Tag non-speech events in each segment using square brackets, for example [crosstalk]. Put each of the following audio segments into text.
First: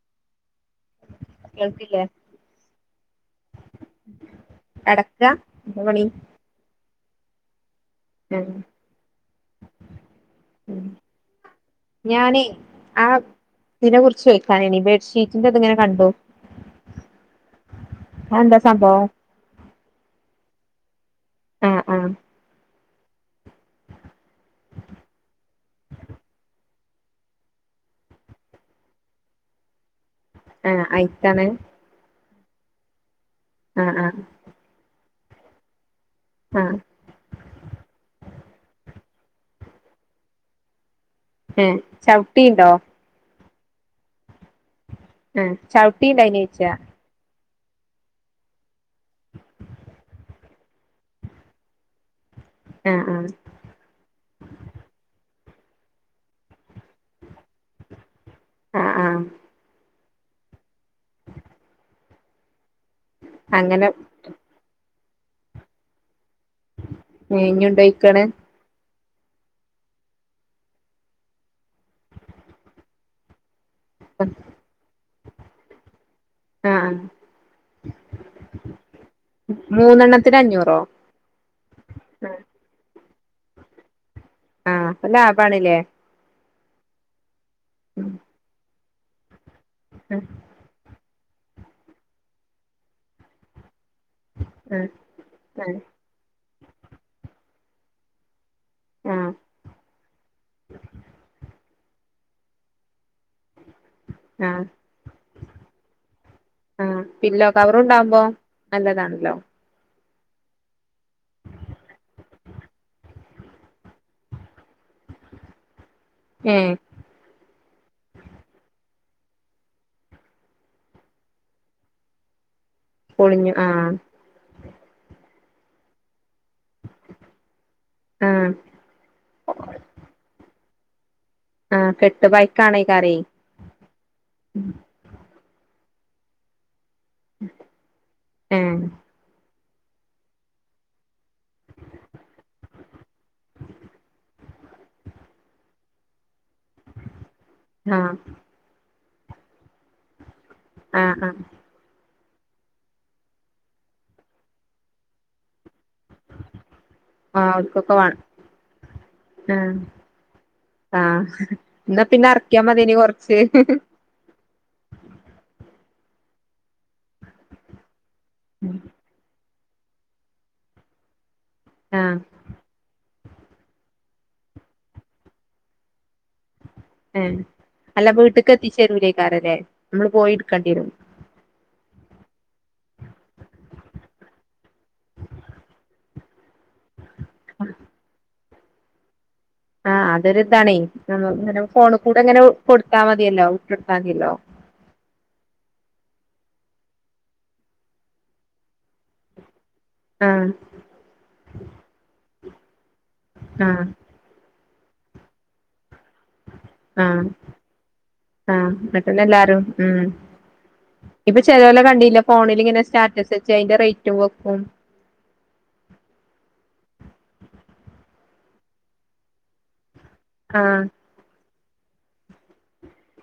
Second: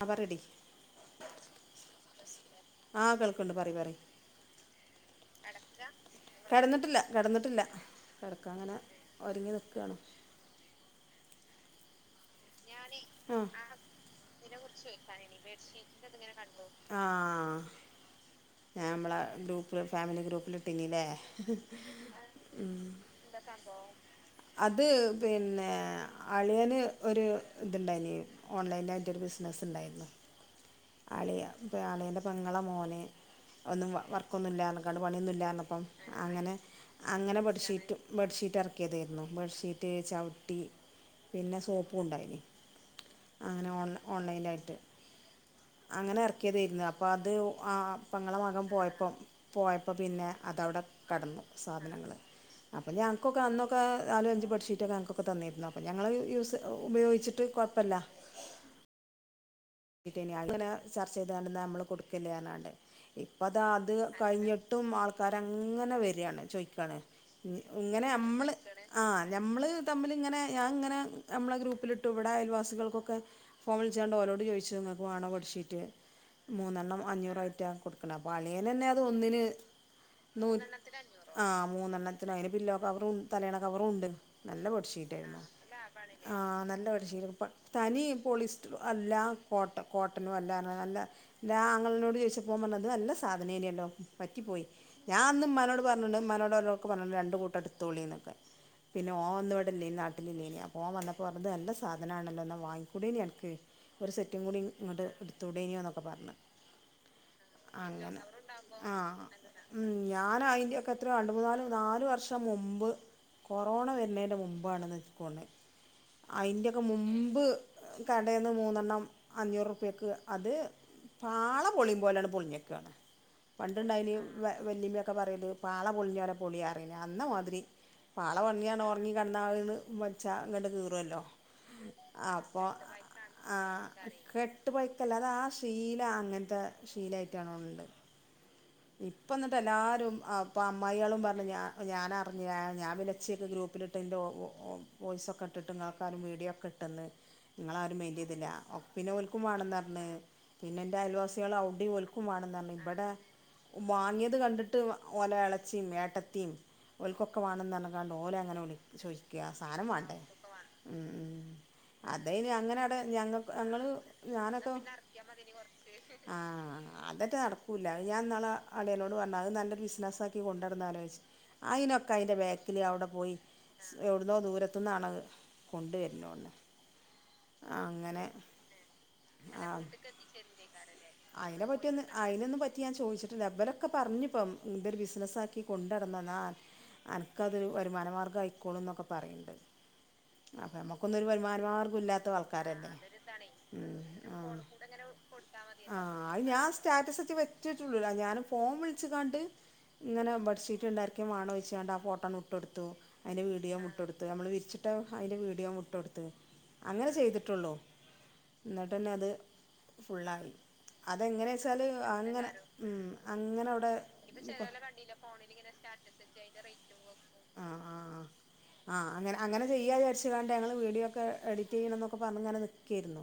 ആ പറടി കേൾക്കില്ലേ ആഹ കേൾക്ക്ണ്ട് പറിയി പറയി കടക്ക എന്താ പണി കിടന്നിട്ടില്ല കിടന്നിട്ടില്ല കട്ക്കാങ്ങനെ ഒരുങ്ങി നിൽക്കാണ്‌ ഞാനേ ആ ഇതിനെ കുറിച്ച് ചോദിക്കാനാണ് ബെഡ്ഷീറ്റിന്റെ ഇത് ഇങ്ങനെ കണ്ടു [unintelligible] ആ ആ അതെന്താ ഞാ സംഭവം മ്മളെ ഗ്രൂപ്പില് ഫാമിലി ഗ്രൂപ്പില് [unintelligible] ലെ ആഹ് ആഹ് ഉം അത് പിന്നെ അളിയന് ഒരു ഇതുണ്ടായിന് ഓൺലൈനായിട്ടൊരു ബിസിനസ്സ് ണ്ടായിരുന്നു ആഹ് അയിത്താണ് അളിയപ്പൊ അളിയന്റെ പെങ്ങളെ മോന് ഒന്നും ആഹ് ആഹ് വർക്കൊന്നുല്ലാ [unintelligible] പണിയൊന്നും ഇല്ലാർഞ്ഞപ്പം. അങ്ങനെ ആഹ് അങ്ങനെ ബെഡ്ശീറ്റും ബെഡ്ഷീറ്റ [unintelligible] ഇറക്കിയതായിരുന്നു ബെഡ്ഷീറ്റ്, ചവിട്ടി പിന്നെ ഏ സോപ്പും ഉണ്ടായിന് ചവിട്ടീണ്ടോ അങ്ങനെ ഓൺ ഓണ്ലൈനായിട്ട് ആ ചവിട്ടിണ്ട അന് ചച്ചാ ആ പെങ്ങളെ മകൻ പോയപ്പം പോയപ്പോൾ പിന്നെ അതവിടെ കടന്നു സാധനങ്ങൾ അപ്പൊ ആഹ് ആഹ് ഞങ്ങക്കൊക്കെ അന്നൊക്കെ നാലും അഞ്ചും പഠിച്ചീട്ടൊക്കെ അങ്ങക്കൊക്കെ തന്നി എന്ന അപ്പം ഞങ്ങൾ യൂസ് ഉപയോഗിച്ചിട്ട് കുഴപ്പല്ല ആഹ് ആഹ് [unintelligible] അങ്ങന ചർച്ച ചെയ്ത കൊണ്ട നമ്മള് കൊടുക്കില്ലെ ഇപ്പ ദാ അങ്ങനെ അത് കഴിഞ്ഞിട്ടും ആൾ ക്കാരങ്ങനെ വര്യാണ് ചോയ്ക്കാണ് ഇങ്ങനെ ഇഞ്ഞുണ്ടോയിക്കാണ് മ്മള് ആ ഞമ്മള് തമ്മിലിങ്ങനെ ഞാ ഇങ്ങനെ നമ്മളെ ഗ്രൂപ്പിലിട്ട് ഇവിടെ അയൽവാസികൾക്കൊക്കെ ഫോമിൽ ചെയ്യേണ്ട ആഹ് അവരോട് ചോയി ങ്ങക്ക് വേണോ ബെഡ്ഷീറ്റ് ആഹ് മൂന്നെണ്ണം അഞ്ഞൂറായിട്ടാ കൊടുക്കണെ അപ്പൊ അളിയനന്നെ അത് ഒന്നിന് മൂന്നെണ്ണത്തിന് നൂ അഞ്ഞൂറോ ആ മൂന്നെണ്ണത്തിന് അതിന് പില്ലോ കവറും തലയണ കവറും ഉണ്ട് ആ അപ്പൊ ലാഭാണില്ലേ ആ നല്ലൊരി ശീലി [unintelligible] തനി പോളിസ് അല്ലാ കോട്ട ആഹ് കോട്ടനും അല്ലാ നല്ല ഞാങ്ങളിനോട് ചോദിച്ചപ്പൊവൻ പറഞ്ഞത് ഇത് നല്ല സാധനിലില്ലോ പറ്റിപ്പോയി ആഹ് ഞാൻ അന്നും ആഹ് മ്മാനോട് പറഞ്ഞട്ട്ണ്ട് മ്മാനോട് [unintelligible] പറഞ്ഞു രണ്ടു കൂട്ട എടുത്തോളീന്നൊക്കെ പിന്നെ ആഹ് ഓ വന്നു ഇവിടെ ഇല്ലെ നാട്ടിലില്ലേനി അപ്പോ ഓൻ വന്നപ്പോ പറഞ്ഞത് ഇത് നല്ല സാ സാധനാണല്ലോന്നാ വാങ്ങികൂടായ്നോ അനക്ക് കൂടി ആഹ് ഇങ്ങട്ട് എടുത്തൂടേനീന്നൊക്കെ പറഞ്ഞ് ആഹ് പില്ലോ അങ്ങന കവറുണ്ടാവുമ്പോ ആ നല്ലതാണല്ലോ ഉം ഞാനയിന്റൊക്കെ എത്രയോ രണ്ട്മൂന്നാല് നാലു വർഷം മുമ്പ് കൊറോണ വരുന്നേന്റെ മുമ്പാണെന്നാ നിക്ക് തോന്നണേ ഏഹ് അയിന്റെയൊക്കെ മുമ്പ് കടേന്ന് മൂന്നെണ്ണം അഞ്ഞൂറുപ്പ്യക്ക് അത് പാള പൊളിയും പോലെണ്ട് പൊളിഞ്ഞു ക്ക പൊളിഞ്ഞു ആഹ് പണ്ടുണ്ടായിനി വ വല്ലിമ്മയൊക്കെ പറയല് പാള പൊളിഞ്ഞോരെ പൊളിയാറീനി അന്നു മുതല് പാള ആഹ് പണിയാൻ ഒറങ്ങി കെടന്ന ആള്കള് വച്ച അങ്ങട്ട് കീ [unintelligible] ലോ ആഹ കെട്ട് പയക്കക്കെക്കാരം ആഹ് കെട്ട് പോയിക്കല്ല അത് ആ ശീ ല്ല അങ്ങനത്തെ ശീലായിട്ടാണോണ്ട് ഏഹ് ഇപ്പൊന്ന് ഇപ്പല്ലാരും ആ ഇപ്പ അമ്മായികളും പറഞ്ഞു ഞാ ഞാനറിഞ്ഞ ഞാൻ പിന്നെ ഇച്ചേക്ക് ഗ്രൂപ്പിലിട്ടേന്റെ വോ വോ വോയിസൊക്കെ ഇട്ടിട്ടും ഇങ്ങക്കാരും വീഡിയോ പെട്ടന്ന് ഇങ്ങളാരും ആഹ് മൈന്റെയിതീല [unintelligible] പിന്നെ ഓല്ക്കും വാണന്നർഞ്ഞ് പിന്നെന്റെ ആഹ് ആഹ് അയൽവാസികള് അവടേം ഓല് ക്കുംവാണന്നർഞ് ഇബടെ വാങ്ങിയത് കണ്ടിട്ട് വ ഓലെ ആളെ ച്ചിം ഏട്ടതിം ഒൽകൊക്കെ ആഹ് ഓൽക്കൊക്കെ വാണന്നറിഞ്ക്കാണ്ട് വാണം ഓലങ്ങനെ വിളിച്ചോയിക്ക ആഹ് സാനം വാണ്ടെ ആഹ് മം ഇന്നാ പിന്നെ അതയിന് എറക്കിയാ മത്യേനി അങ്ങനെടെ ഞങ്ങ കൊർച്ച് ഞങ്ങള് ഞാനൊക്കെ ആഹ് അതെറ്റെ നടക്കൂല. ഞാൻ ന്നാള് അളിയനോട് പറഞ്ഞു അത് നല്ല ബിസിനസാക്കി കൊണ്ടട്ന്നാലോചി ച്ച് അയിനൊക്കെ ആഹ് അയിൻ്റെ ബാക്കില് അവിടെ പോയി എവ്ടുന്നോ ദൂരത്ത്ന്നാണ് കൊണ്ട് വര്ന്നോണ് ഏ അല്ല വീട്ട്ക്ക് എത്തിച്ചേരൂലേകാരലേ ആഹ് നമ്മള് പോയിടുക്കേണ്ടി വരും അയിനൊന്നും പ ഇത്ഞാൻ ചോദിച്ചിട്ടില്ല ഇവരൊക്കെ പറഞ്ഞിപ്പം വ് ഇതൊരു ബിസിനസ്സാക്കി കൊണ്ടടന്നന്നാ എൻക്കതൊരു വരുമാനമാർഗമായി കൂൾ എന്നൊക്കെ പറയന്ന് ആഹ് അതൊരു ഇതാണേ നമ്മങ്ങനെ ഫോണ് വരുമാനമാർഗ്ഗം കൂടെ ഇല്ലാത്ത ഇങ്ങനെ ആൾക്കാരല്ലേ കൊടുത്താ മതിയല്ലോ [unintelligible] മതിയല്ലോ ആ അത് ഞാൻ സ്റ്റാറ്റസ് വെച്ച വിട്ടൂല ഞാൻ ഫോൺ വിളിച്ച് ക്കാണ്ട് ഇങ്ങനെ ആഹ് ബെഡ്ഷീറ്റ് ഇണ്ട് ആർക്കേം മാണോയ്ച്ചാണ്ട ഫോട്ടോ നോ കൊടുത്തു അതിന്റെ വീഡിയോ ആഹ് മുട്ടടുത്ത് നമ്മള് വിരിച്ച് ട്ടോ അയിന്റെ വീഡിയോ മുട്ടോട്ത്ത് അങ്ങനെ ആഹ് ചെയ്തിട്ടുള്ളോ ആഹ് എന്നിട്ട് തന്നെ ഇന്നട്ടെന്നെ അത് എല്ലാരും ഉം ഫുള്ളായി, അതെങ്ങനേ വെച്ചാല് അങ്ങനെ. ങ്ങനെ ഉം സ്റ്റാറ്റസ് വച്ച് അങ്ങനെ അയിന്റെ അവിടെ റേറ്റും വെക്കും ആ ആ ആ അ അങ്ങനെ അങ്ങനെ ചെയ്യാ വിചാ ച്ചാണ്ട് ഞങ്ങള് ആഹ് വീഡിയോ ഒക്കെ എഡി ചെയ്യണം ന്നൊക്കെ പറഞ്ഞങ്ങനെ നിക്കേയിരുന്നു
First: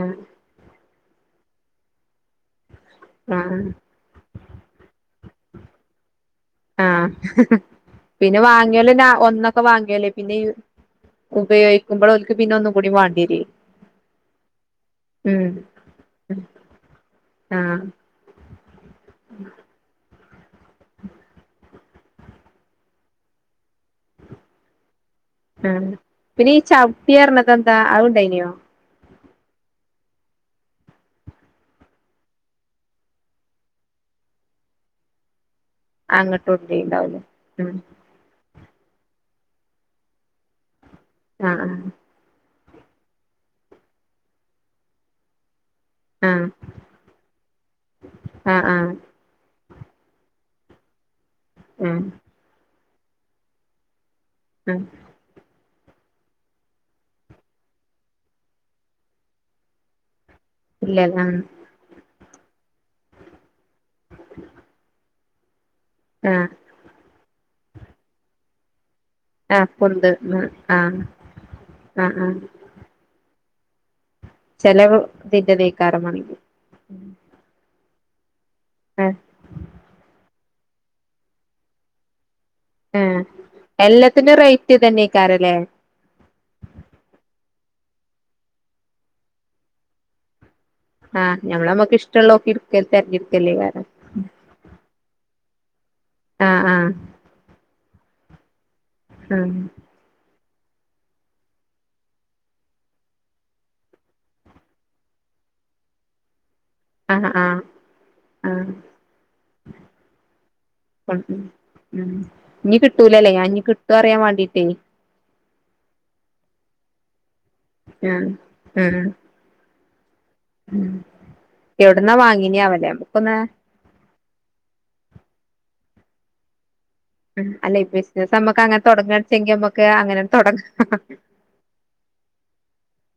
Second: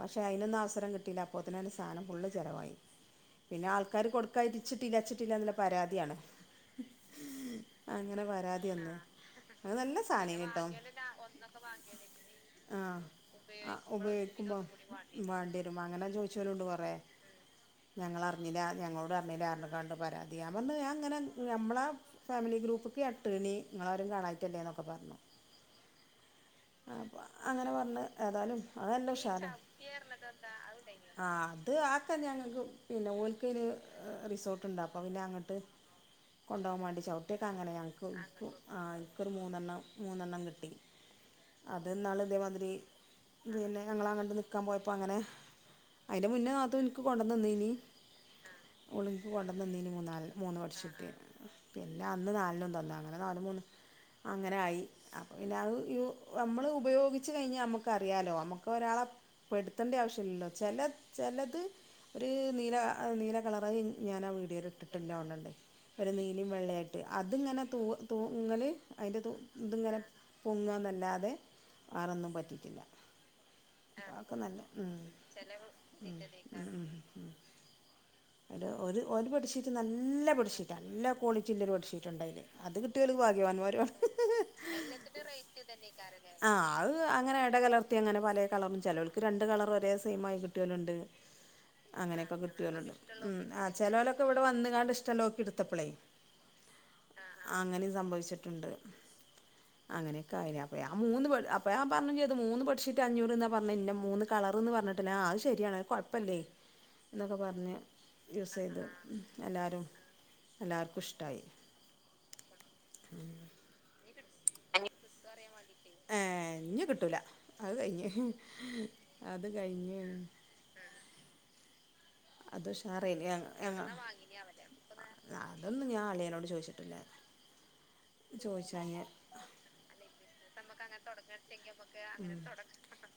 ആഹ് പക്ഷെ അതിനൊന്ന അവസരം കിട്ട ല്ല അപ്പോത്തേണും എന്റെ സാധനം ഫുള്ള് ജ ആഹ് പിന്നെ ആൾക്കാര് കൊടുക്കായിച്ചിട്ട് ഇല്ലാച്ചിട്ട് ല്ലെന്ന പരാതിയാണ്. ആഹ് അങ്ങനെ പിന്നെ പരാതി വാങ്ങിയോല് വന്ന് ഒന്നൊക്കെ അത് നല്ല വാങ്ങിയല്ലേ പിന്നെ സാനേനിട്ടോ ഉപയോഗിക്കുമ്പോൾ പിന്നെ ഓൽക്ക് ഒന്നും കൂടി ആഹ് വാങ്ങണ്ടി വരുവേ ആ ഉപയോഗിക്കുമ്പോ ഉം വാണ്ടിരും അങ്ങനെ ചോദിച്ചോലുണ്ട് കൊറേ ആഹ് ഞങ്ങളറിഞ്ഞില്ല ഞങ്ങളോട് [unintelligible] പരാതി ഞാ പറഞ്ഞു ഞാൻ ഇങ്ങനെ നമ്മളാ ഫാമിലി ഗ്രൂപ്പ്ക്ക് ഇട്ടേനി നിങ്ങളാരും കാണായിട്ടല്ലേ എന്നൊക്കെ പറഞ്ഞു. ആ പിന്നെ ഈ അപ്പോ ചവിട്ടിറണതെന്താ അത് കൊണ്ടായിനോ? ആ അത് ആ കല്യാണങ്ങൾക്കു പിന്നെ ഓൽ ൽ ഒരു റിസോർട്ടുണ്ട്, അപ്പോ പിന്നെ അങ്ങട്ട് അങ്ങോട്ടും കൊണ്ടോവാൻ മാണ്ടി ഉണ്ടായിണ്ടാവൂലേ ചവിട്ടിയൊക്കെ അങ്ങനെ ഉം ഞങ്ങക്ക് ആ ഇക്കൊരു മൂന്നെണ്ണം മൂന്നെണ്ണം കിട്ടി. ആഹ് അത് ഇന്നാള് ഇതേ മാതിരി പിന്നെ ഞങ്ങളങ്ങട്ട് നിൽക്കാൻ പോയപ്പോൾ അങ്ങനെ അതിന്റെ ആഹ് മുന്നേ നാത്തൂൻ ഇൻക്ക് കൊണ്ടന്ന് തന്നിനി. ആഹ് ആഹ് ഓള് ൻക്ക് കൊണ്ടന്ന്‌ തന്നിനി മൂന്നാലെണ് മൂന്ന് വർഷക്ക്യാവും പിന്നെ ആഹ് അന്ന് നാലിലൊന്ന് അങ്ങനെ നാലുമൂന്നും അങ്ങനൊയി ആഹ് അപ്പോം പിന്ന അത് നമ്മൾ ഉപയോഗിച്ച് കഴിഞ്ഞാൽ നമുക്കറിയാലോ നമുക്ക് ഒരാളെ പെടുത്തേണ്ട ആവശ്യമില്ലല്ലോ ചില ഇല്ലല്ല ആഹ് ചിലത് [inaudible] നീല നീല കളറ് ഞാൻ ആ വീഡിയോയിൽ ഇട്ടിട്ടില്ല ഉ ഒരു നീലും ആഹ് വെള്ളയായിട്ട് അതിങ്ങനെ ത തൂ [unintelligible] അതിൻ്റെ ആഹ് ഇതിങ്ങനെ പൊന്ത് പൊങ്ങ ആഹ് എന്നല്ലാതെ ആഹ് അറൊന്നും ആഹ് പറ്റത്തില്ല ആ കൊള്ളാലെ ചെല ഇതിന്റെതേക്കാരം മ്മ് മ്മ് മാണെങ്കി മ്മ് ഓര് ആഹ് [unintelligible] പഠിച്ചിട്ട് നല്ല പഠിച്ച നല്ല കോളിറ്റി ഉള്ളോരു ബെഡ്ഷീറ്റ്ണ്ടായിന്. അത് കിട്ടികൾക്ക് ആഹ് ഭാഗ്യവന്മാരു എല്ലാത്തിനും റേറ്റ് ഇതന്നെയ്ക്കാരല്ലേ ആ അത് അങ്ങനെ ഇടകലർ ട്ട് അങ്ങന പല കളറും ചിലവൾക്ക് രണ്ട് കളർ ഒരെ സെയിം ആയിട്ട്ട് ആഹ് ഞമ്മള അമ്മക്ക് ഇഷ്ടമുള്ള ഉം ആ ചെലോലൊക്കെ ഇവിടെ വന്ന്കാണ്ട് ഇഷ്ടളോക്കിട് ത്തപ്പളേ ആഹ് ആഹ് സംഭവിച്ചിട്ടുണ്ട് ആ [unintelligible] ആ മൂന്ന് ബഡ് അപ്പയാ പറഞ്ഞു ചെയ്ത് മൂന്ന് ബെഡ്ഷീറ്റ് അഞ്ഞൂറ്ന്നാ പറഞ്ഞേ ഇന്ന മൂന്ന് കളറ്ന്ന് പറഞ്ഞിട്ട്ല്ല ആ അത് ശരിയാണ് കുഴപ്പല്ലേ ആഹ് ന്നൊക്കെ ആഹ് പറഞ്ഞ് ആഹ് യൂസയ്ത് എല്ലാരും എല്ലാർക്കും ഉം ഇഷ്ടായി ഉം ഉം വിട്ട ഏ ഞ്ഞ് കിട്ടൂല അത് ഞാൻ കഴിഞ്ഞ്അത് കഴിഞ്ഞ് ഉം ഉം എ അതു ഉഷാറേനി ഞങ്ങ ഞങ്ങളെ അതൊന്നും ഞ നീ അവനട് ചോയിച്ചു ഉം അല്ലേ ബിസിനസമ്മക്ക് അങ്ങനെ ചോദിച്ചാഞ്ഞ് തൊടങ്ങാച്ചെങ്കി നമുക്ക് അങ്ങനെ തൊടങ്ങ്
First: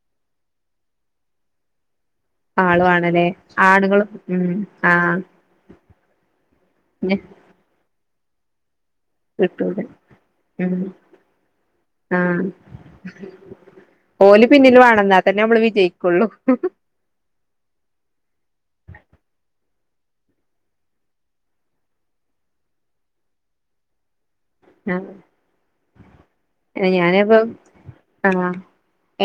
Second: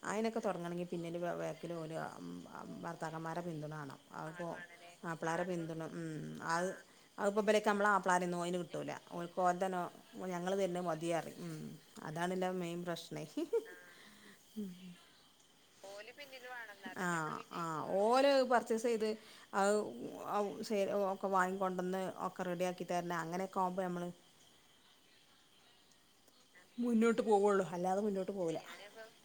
അതിനൊക്കെ തുടങ്ങണമെങ്കിൽ പിന്നില് വെ ഒരു ബേക്കിൽ ഓല് വേണം ഉം ആളു ആണല്ലേ ഭർത്താക്കന്മാരെ പിന്തുണ വാണം ആണുങ്ങളും അത്പ്പോ ഉം ആഹ് മാപ്പിള്ളാരെ പിന്തുണ ഉം അത് പിന്നെ അത്പ്പം ബ് ലെക്ക നമ്മള മാ പ്ലാനെന്നും അയിന് കിട്ടൂല്ല ഓൽക്ക് ഓൽതന്നെ കിട്ടൂല നോ ഞങ്ങൾ തർനെ ഉം മതീയറി ആഹ് അതാണല്ലോ മെയിൻ പ്രശ്നം ഓല് പിന്നില് വേണം എന്നാ തന്നെ നമ്മള് വിജയിക്കുള്ളൂ ആ ആ ഓല് പാർച്ചേസ് ചെയ്തു ആ ഔ ഔ [unintelligible] ഒക്കെ വാങ്ങിക്കൊണ്ടോന്ന് ഒക്കെറെഡിയാക്കി തരണ അങ്ങനെയൊക്കെ ആവുമ്പോ നമ്മള് ഞ മുന്നോട്ട് ഞാനിപ്പ പോവുള്ളൂ അല്ലാതെ ആ മുന്നോട്ട് പോവില്ല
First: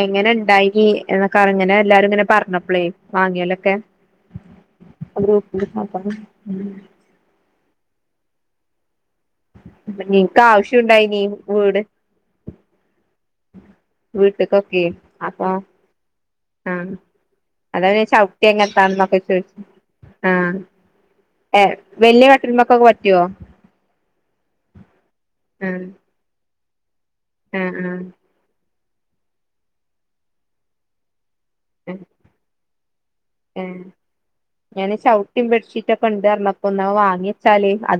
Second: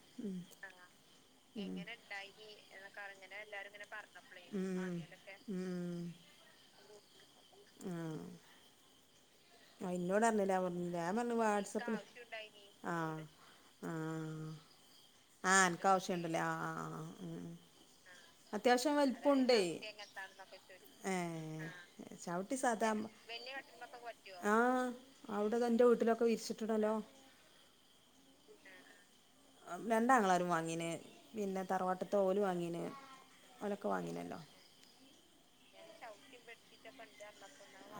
എങ്ങനെ ഉം ഉണ്ടായി എന്നൊക്കെങ്ങനെ എല്ലാരും ഇങ്ങനെ പറഞ്ഞപ്പളേ വാങ്ങിയലൊക്കെ ആ ആ ഇന്നോട് ഇൻക്ക് അറിഞ്ഞില്ല ആവശ്യം പറഞ്ഞില്ല ഞൻ ഉണ്ടായിനി പറഞ് വീട് വാട്സപ്പ് ആ. വീട്ടിലേക്കു ഒക്കെ അതാ ആഹ് അനക്ക് ആവശ്യണ്ടല്ലേ ആഹ് ആഹ് ആഹ് ഉം ഉം ഞാൻ ചോദിചേ അത്യാവശ്യം വലിപ്പുണ്ടേ ആഹ് ഏ ഏഹ് വല്യ ചവിട്ടി കട്ടിൽമക്കൊക്കെ സാധാ മ്മ പറ്റുവോ ആ ആ അവിടെതാ ന്റെ വീട്ടിലൊക്കെ [unintelligible] [unintelligible] ഹലോ ആ ആ രണ്ട് ആങ്ങളമാരും വാങ്ങീന്. പിന്നെ തറവാട്ടാതെ ഓല് വാങ്ങീന മ് ഞാൻ ചൗ മ് ബെഡ്ശീറ്റൊക്കെണ്ട്റഞ്ഞ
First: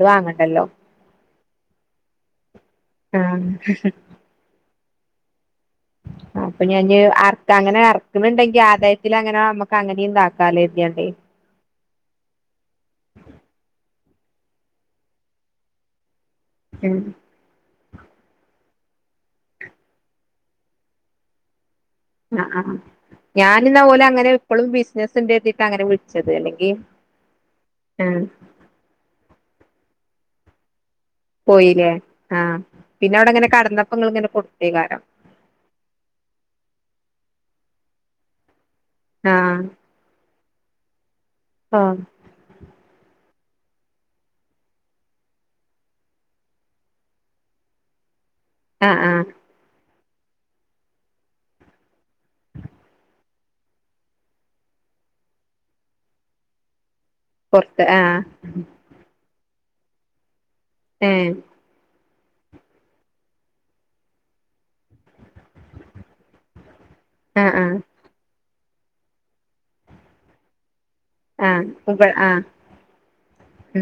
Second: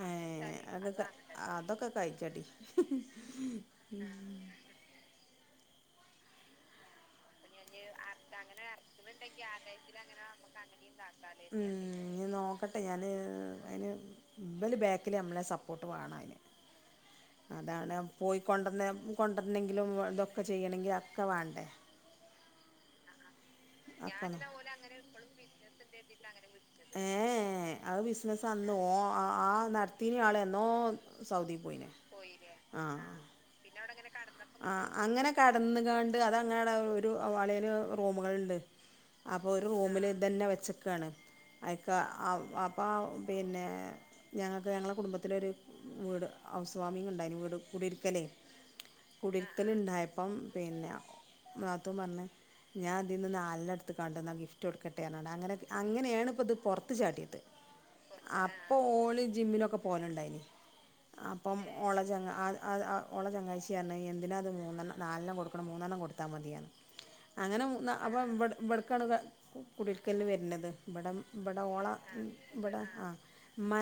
ഏ അതൊക്കെ അതൊക്കെ കഴിച്ച ടി ആഹ് ആ അപ്പൊ ഞാൻ അറക്ക അങ്ങനെ അർ ക്കുന്നുണ്ടെങ്കി ആദായത്തിൽ അങ്ങനെ നമ്മക്ക് അങ്ങനെയ ഇന്താക്കാലൽതിയാണ്ട് ഇഞ് നോക്കട്ടെ ഞാൻ അയിന് ബൽ ബാക്കിൽ നമ്മളെ സപ്പോർട്ട് വേണം അയ്ന് മ് അതാണ് പോയി കൊണ്ടന്ന് കൊണ്ടരണങ്കിലും വ് തൊക്കെ ചെയ്യണങ്കിൽ അക്കെ വാണ്ടേ ങ്ങആആ ഞാനിന്ന ഓൽ അങ്ങനെ ഇപ്പളും ബിസിനസ്ണ്ടര്തിട്ടാണ് ങ്ങനെ വിളിച്ചത് അല്ലെങ്കി വിട്ടത് അത് ഇട്തീനാളന്നോ.. അഹ് സൗദി പോയിനെ പോയില്ലേ ആഹ് ആ പിന്നെ അവിടെ ഇങ്ങനെ കടന്നപ്പോ ഇങ്ങളിങ്ങനെ ആ കൊടുത്തേക്കാരം ആഅങ്ങനെ കടന്ന്ക്കാണ്ട് അതങ്ങനൊരു വലേൽ റൂമുകൾ അപ്പൊ ആഹ് ഒരു റൂമില് ഇതന്നെ വ ച്ചക്കാണ് ഓ ആയ്ക്ക അ അപ്പം പിന്നെ ഞങ്ങൾക്ക് ഞങ്ങളുടെ കുടുംബത്തിലൊരു വീട് ഹൗസ്വാാമിംഗണ്ടായിന് വീട് കൂടിരിക്കലേ ആഹ് ആഹ് കുടിയിരിക്കൽണ്ടായ അപ്പം പിന്നെ നാത്തുംപറഞ്ഞ് ഞാൻപ്പം ഇതീന്ന് നാലണ്ണട്ത്ത്ക്കാണ്ട് ന്ന ഗിഫ്റ്റൊടുക്കട്ടെർഞാണ്ട് അങ്ങനെ അങ്ങനെയാണ് പ്പം ഇത് പുറ ത്ത്ജാട്ടീട്ട് പൊറത്ത് ആഹ് അപ്പൊ ഓള് ജിമ്മിനിലൊക്ക പോകാനുണ്ടായ ഇനി- ഏഹ് അപ്പം ഓളെ ചങ്ങ ആത് അത് ഓളെ ചെങ്ങായിച്ചിറഞ്ഞു എന്തിനാത് മൂന്നണ്ണം നാലെണ്ണം കൊടുക്കണം മൂന്നെണ്ണം കൊടുത്താൽ മതി പറഞ്ഞു. ആഹ് അങ്ങനെ മു ആഹ് നാ വ്ട് വ്ടക്കാണ് കുടിൽക്കൽ ന് വര്നത് വ്ടെ വ്ടെ ആഹ് ഓളെ ഇവ ആഹ് ഇവിടെ ആ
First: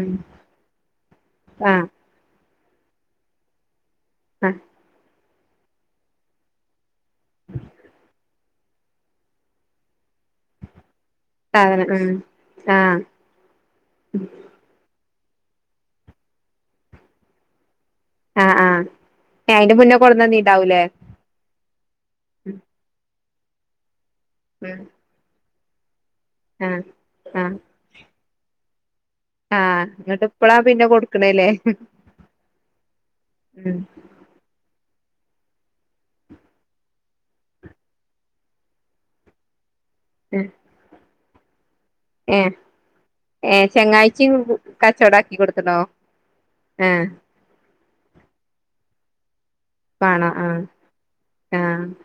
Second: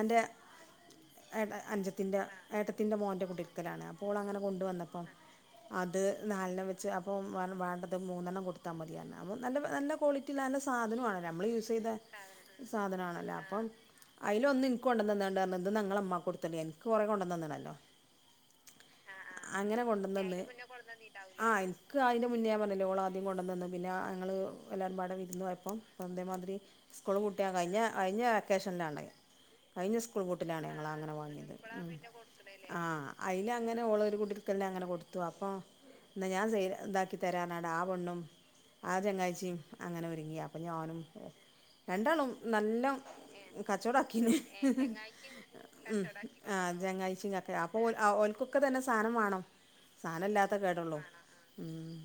ഉം ഏട ആഹ് അഞ്ചത്തിൻ്റെ ഏട്ടത്തിൻ്റെ മോൻ്റെ കുടിൽക്ക ലാണ് ഓൾ അങ്ങനെ ആഹ് കൊണ്ട് വന്നപ്പം അത് നാലെണ്ണം വെച്ച് അപ്പം വ് വേണ്ടത് മൂന്നെണ്ണം കൊടുത്താൽ മതിയാർന്ന് അമ്മു നല്ല നല്ല ക്വാളി റ്റിള്ള നല്ല സാധന മ്മൾ സാധനം യുസെയ്ത ഉം ആഹ് സാധനാണല്ലോ അപ്പൊം അയിലൊന്ന് ൻക്കൊണ്ട ന്നന്നാണ്ട് ത് ന്നാ ങ്ങളമ്മാക്ക് കൊടുത്താണ്ടീ ൻക്ക് കൊറെ കൊണ്ടന്നന്ന്ണല്ലോ ആഹ് ആഹ് അയിന്റെ അങ്ങനെ മുന്നേ കൊണ്ടന്നന്ന് കൊടന്നന്നീണ്ടാവൂലേ ആ ൻക്ക് അയിന്റെ ഉം മുന്നേർഞ്ഞില്ലോ ള ന്നിംണ്ടന്നന്ന് ബില ഞങ്ങള് ഉം ഇളയമ്മാട വീട്ടില് ഒ അതേമാതിരി ആഹ് സ്കൂള് കുട്ടിയാ ആഹ് കഴിഞ്ഞ കഴിഞ്ഞ അത്യാവശ്യമുള്ളതാണ് ആഹ് കഴിഞ്ഞ സ്കൂൾ ഇങ്ങട്ട് ഇപ്പളാ മ്പോട്ടിലാണ് പിന്നെ ഞങ്ങള് അങ്ങനെ കൊടുക്കണല്ലേ വാങ്ങിയത് ആ അയില് ഉം അങ്ങനെ ഓള് ഒരു കുട്ടക്ക് തന്നെഅങ്ങനെ കൊടു ത്ത അപ്പൊ എന്നാ ഞാൻ ഇതാക്കി തരാനാട ആ പൊണ്ണും. ആദ്യങ്ങാഴ്ചയും. അങ്ങനെ ഒരുങ്ങിയ അപ്പോം ഞാനും. രണ്ടാളും ഏഹ് നല്ലം ഏഹ് കച്ചോടം ചെങ്ങാഴ്ച്ചിം ആക്കീന്. കച്ചോടാക്കി കൊടുത്ത്ണോ ആ ഏഹ് ചങ്ങായ്ച്ചിം ക അപ്പൊ ഓൽ ഓൽക്കൊക്കെ തന്നെ സാനമാണോ. സാനം വാണോ ഇല്ലാത്ത ആഹ് കേടള്ളൂ ആഹ് ഉം.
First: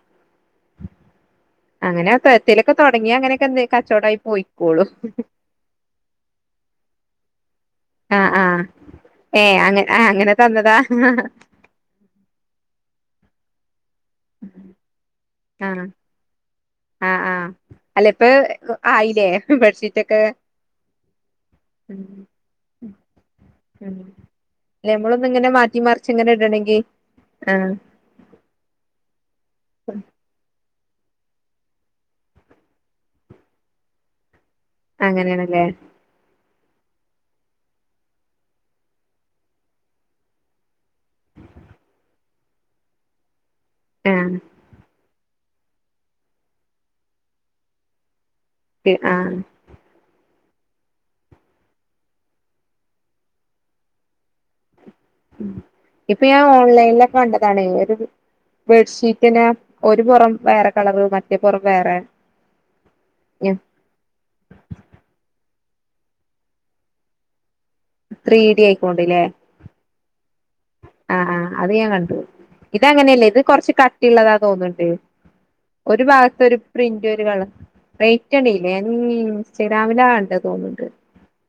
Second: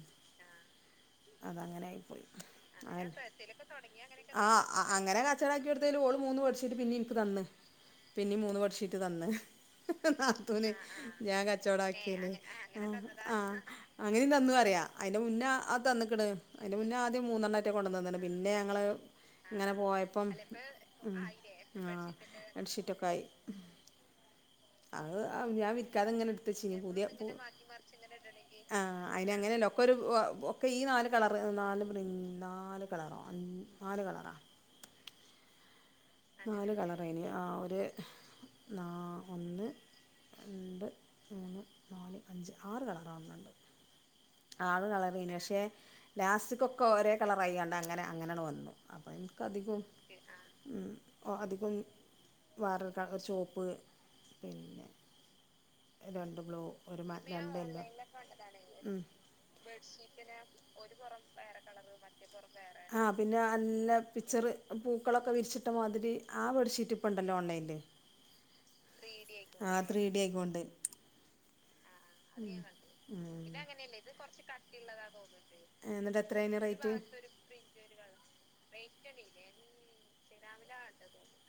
അതങ്ങനെയി അങ്ങനെ പോയി, എത്തേലൊക്കെ തൊടങ്ങിയ അങ്ങനെയൊക്കെ എന്ത് കച്ചോടായി പോയിക്കോളും അങ്ങനെ കച്ചടക്കി എടുത്തേ ഓള് മൂന്ന പഠിച്ചിട്ട് പിന്ന. എനിക്ക് തന്ന്. ആഹ് പിന്നീ മൂന്ന് ആഹ് ബഡ്ഷീറ്റ് തന്ന് ഏഹ് അങ്ങ ആഹ് അങ്ങനെ നത്തൂന് തന്നതാ ഞാൻ കച്ചവടം ആക്കിയല്. ആഹ അങ്ങനെ നന്നും അറിയ അതിന്റെ മുന്നേ ആഹ് അതിന് മുന്നേ ആഹ് ആദ്യം ആഹ് മൂന്നെണ്ണംറ്റ അല്ല കൊണ്ടന്നണ്ട്. ഇപ്പ പിന്നെ ഞങ്ങള് ആയില്ലേ ഇങ്ങനെ ബെഡ്ഷീറ്റൊക്കെ പോയപ്പം ഉം ബെഡ്ഷീറ്റ്ൊക്കെ ആയി. ഉം അല്ല നമ്മളൊന്ന് ഇങ്ങനെ അത് ഞാൻ മാറ്റി മറിച്ച് വിൽക്കാതെങ്ങനെ ഇങ്ങനെ ഇടണെങ്കി എടുത്തച്ച പുതിയ പി. ആഹ് അതിങ്ങനെയല്ല ഒക്കെ ഒരു അപ്പ ഈ നാല് കളർ നാല് നാല് കളറോ നാല് കളറാ. അങ്ങനെയാണല്ലേ. നാല് കളറന് ഒരു ഒന്ന് രണ്ട് മൂന്ന് നാല് അഞ്ച് ആറ് കളറാക്കുന്നുണ്ട്. ആഹ് ആറ് കളറില്ലേ? പക്ഷേ ലാസ്റ്റിക്കൊക്കെ ഒരേ കളർയ്യാണ്ട് അങ്ങനെ അങ്ങനെയാണ് വന്ന. അപ്പ ആഹ് എനക്ക് അധികം. ഉം അധികം വറക ചുവപ്പ് പിന്നെ. ഇപ്പൊ ഞാൻ ഓൺലൈനിലൊക്കെ കണ്ടതാണ് ഒരു ബെഡ്ഷീറ്റിന് ഒരു പുറം വേറെ കളറ് മറ്റേ പുറം വേറെ [inaudible] ഇഷ്ടമാതിരി ആ ബെഷീറ്റ് ഇപ്പ ഉണ്ടല്ലോ ഓൺലൈനിൽ. ത്രീ ഡി അയിക്കോണ്ടല്ലേ. ത്രീ ഡി ആയിക്കോണ്ടല്ലേ ആ ആ അത് ഞാൻ കണ്ട ഇതങ്ങനെയല്ല ഇത് കൊറച്ച് കട്ടിയുള്ളതാ തോന്നുണ്ട്. ഒരു എന്നിട്ട് ഭാഗത്ത് ഒരു എത്രയായിന് റേറ്റ് പ്രിന്റ് ഒരു കള റേറ്റ് അറീല്ലേ ഇൻസ്റ്റഗ്രാമിലാ കണ്ടത്. [inaudible]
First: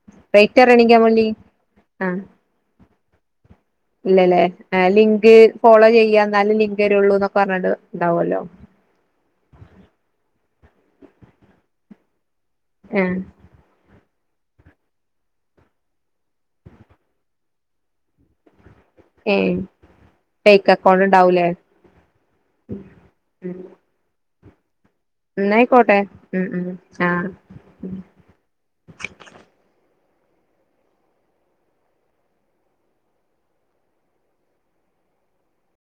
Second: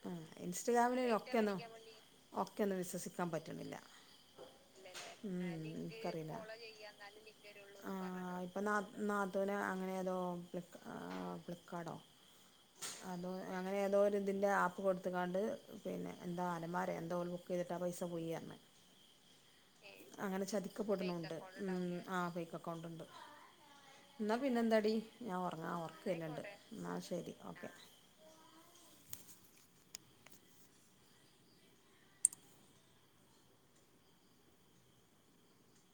ആ റേറ്റ് അറിയണെങ്കി ഇൻസ്റ്റഗ്രാമില് അയ്‌ന് നമ്മള് ഒക്കെന്നും ആഹ് ഒക്കെന്നും വിസ്വസിക്കാൻ പറ്റ് ഇല്ലല്ലേ ലിങ്ക് എന്നാലേ ഫോളോ ഇൻക്ക് ചെയ്യാ ഫോളോ എന്നാല ലിങ്ക് ചെയ്യാ വരുള്ളൂ. എന്നാലേ എന്നൊക്കെ ലിങ്ക് പറഞ്ഞ് ഉണ്ടാവല്ലോ? തരുള്ളൂന്ന് ഫ്ലി ഫ്ലിപ്പ്കാർഡോ. ഏ അതോ അങ്ങനെ ഏതോ ഇതിന്റെ ആ [unintelligible] എന്റെ അലമാര ബുക്ക് ചെയ്തിട്ട് ആ പൈസ പോയി- ഏ അങ്ങനെ ഫേക്ക് അക്കൗണ്ട് ചതിക്കപ്പെടുന്നുണ്ട്. ഉണ്ടാവൂലേ ഉം ആ ഫേക്ക് അക്കൗണ്ടുണ്ട് ഉം ന്ന പിന്നെന്താടി ഞാൻ ഒറങ്ങാ. എന്നായിക്കോട്ടെ ഒറക്ക് വരുന്നുണ്ട്. ഉം ഉം എന്നാൽ ആഹ് ശരി ഓക്കേ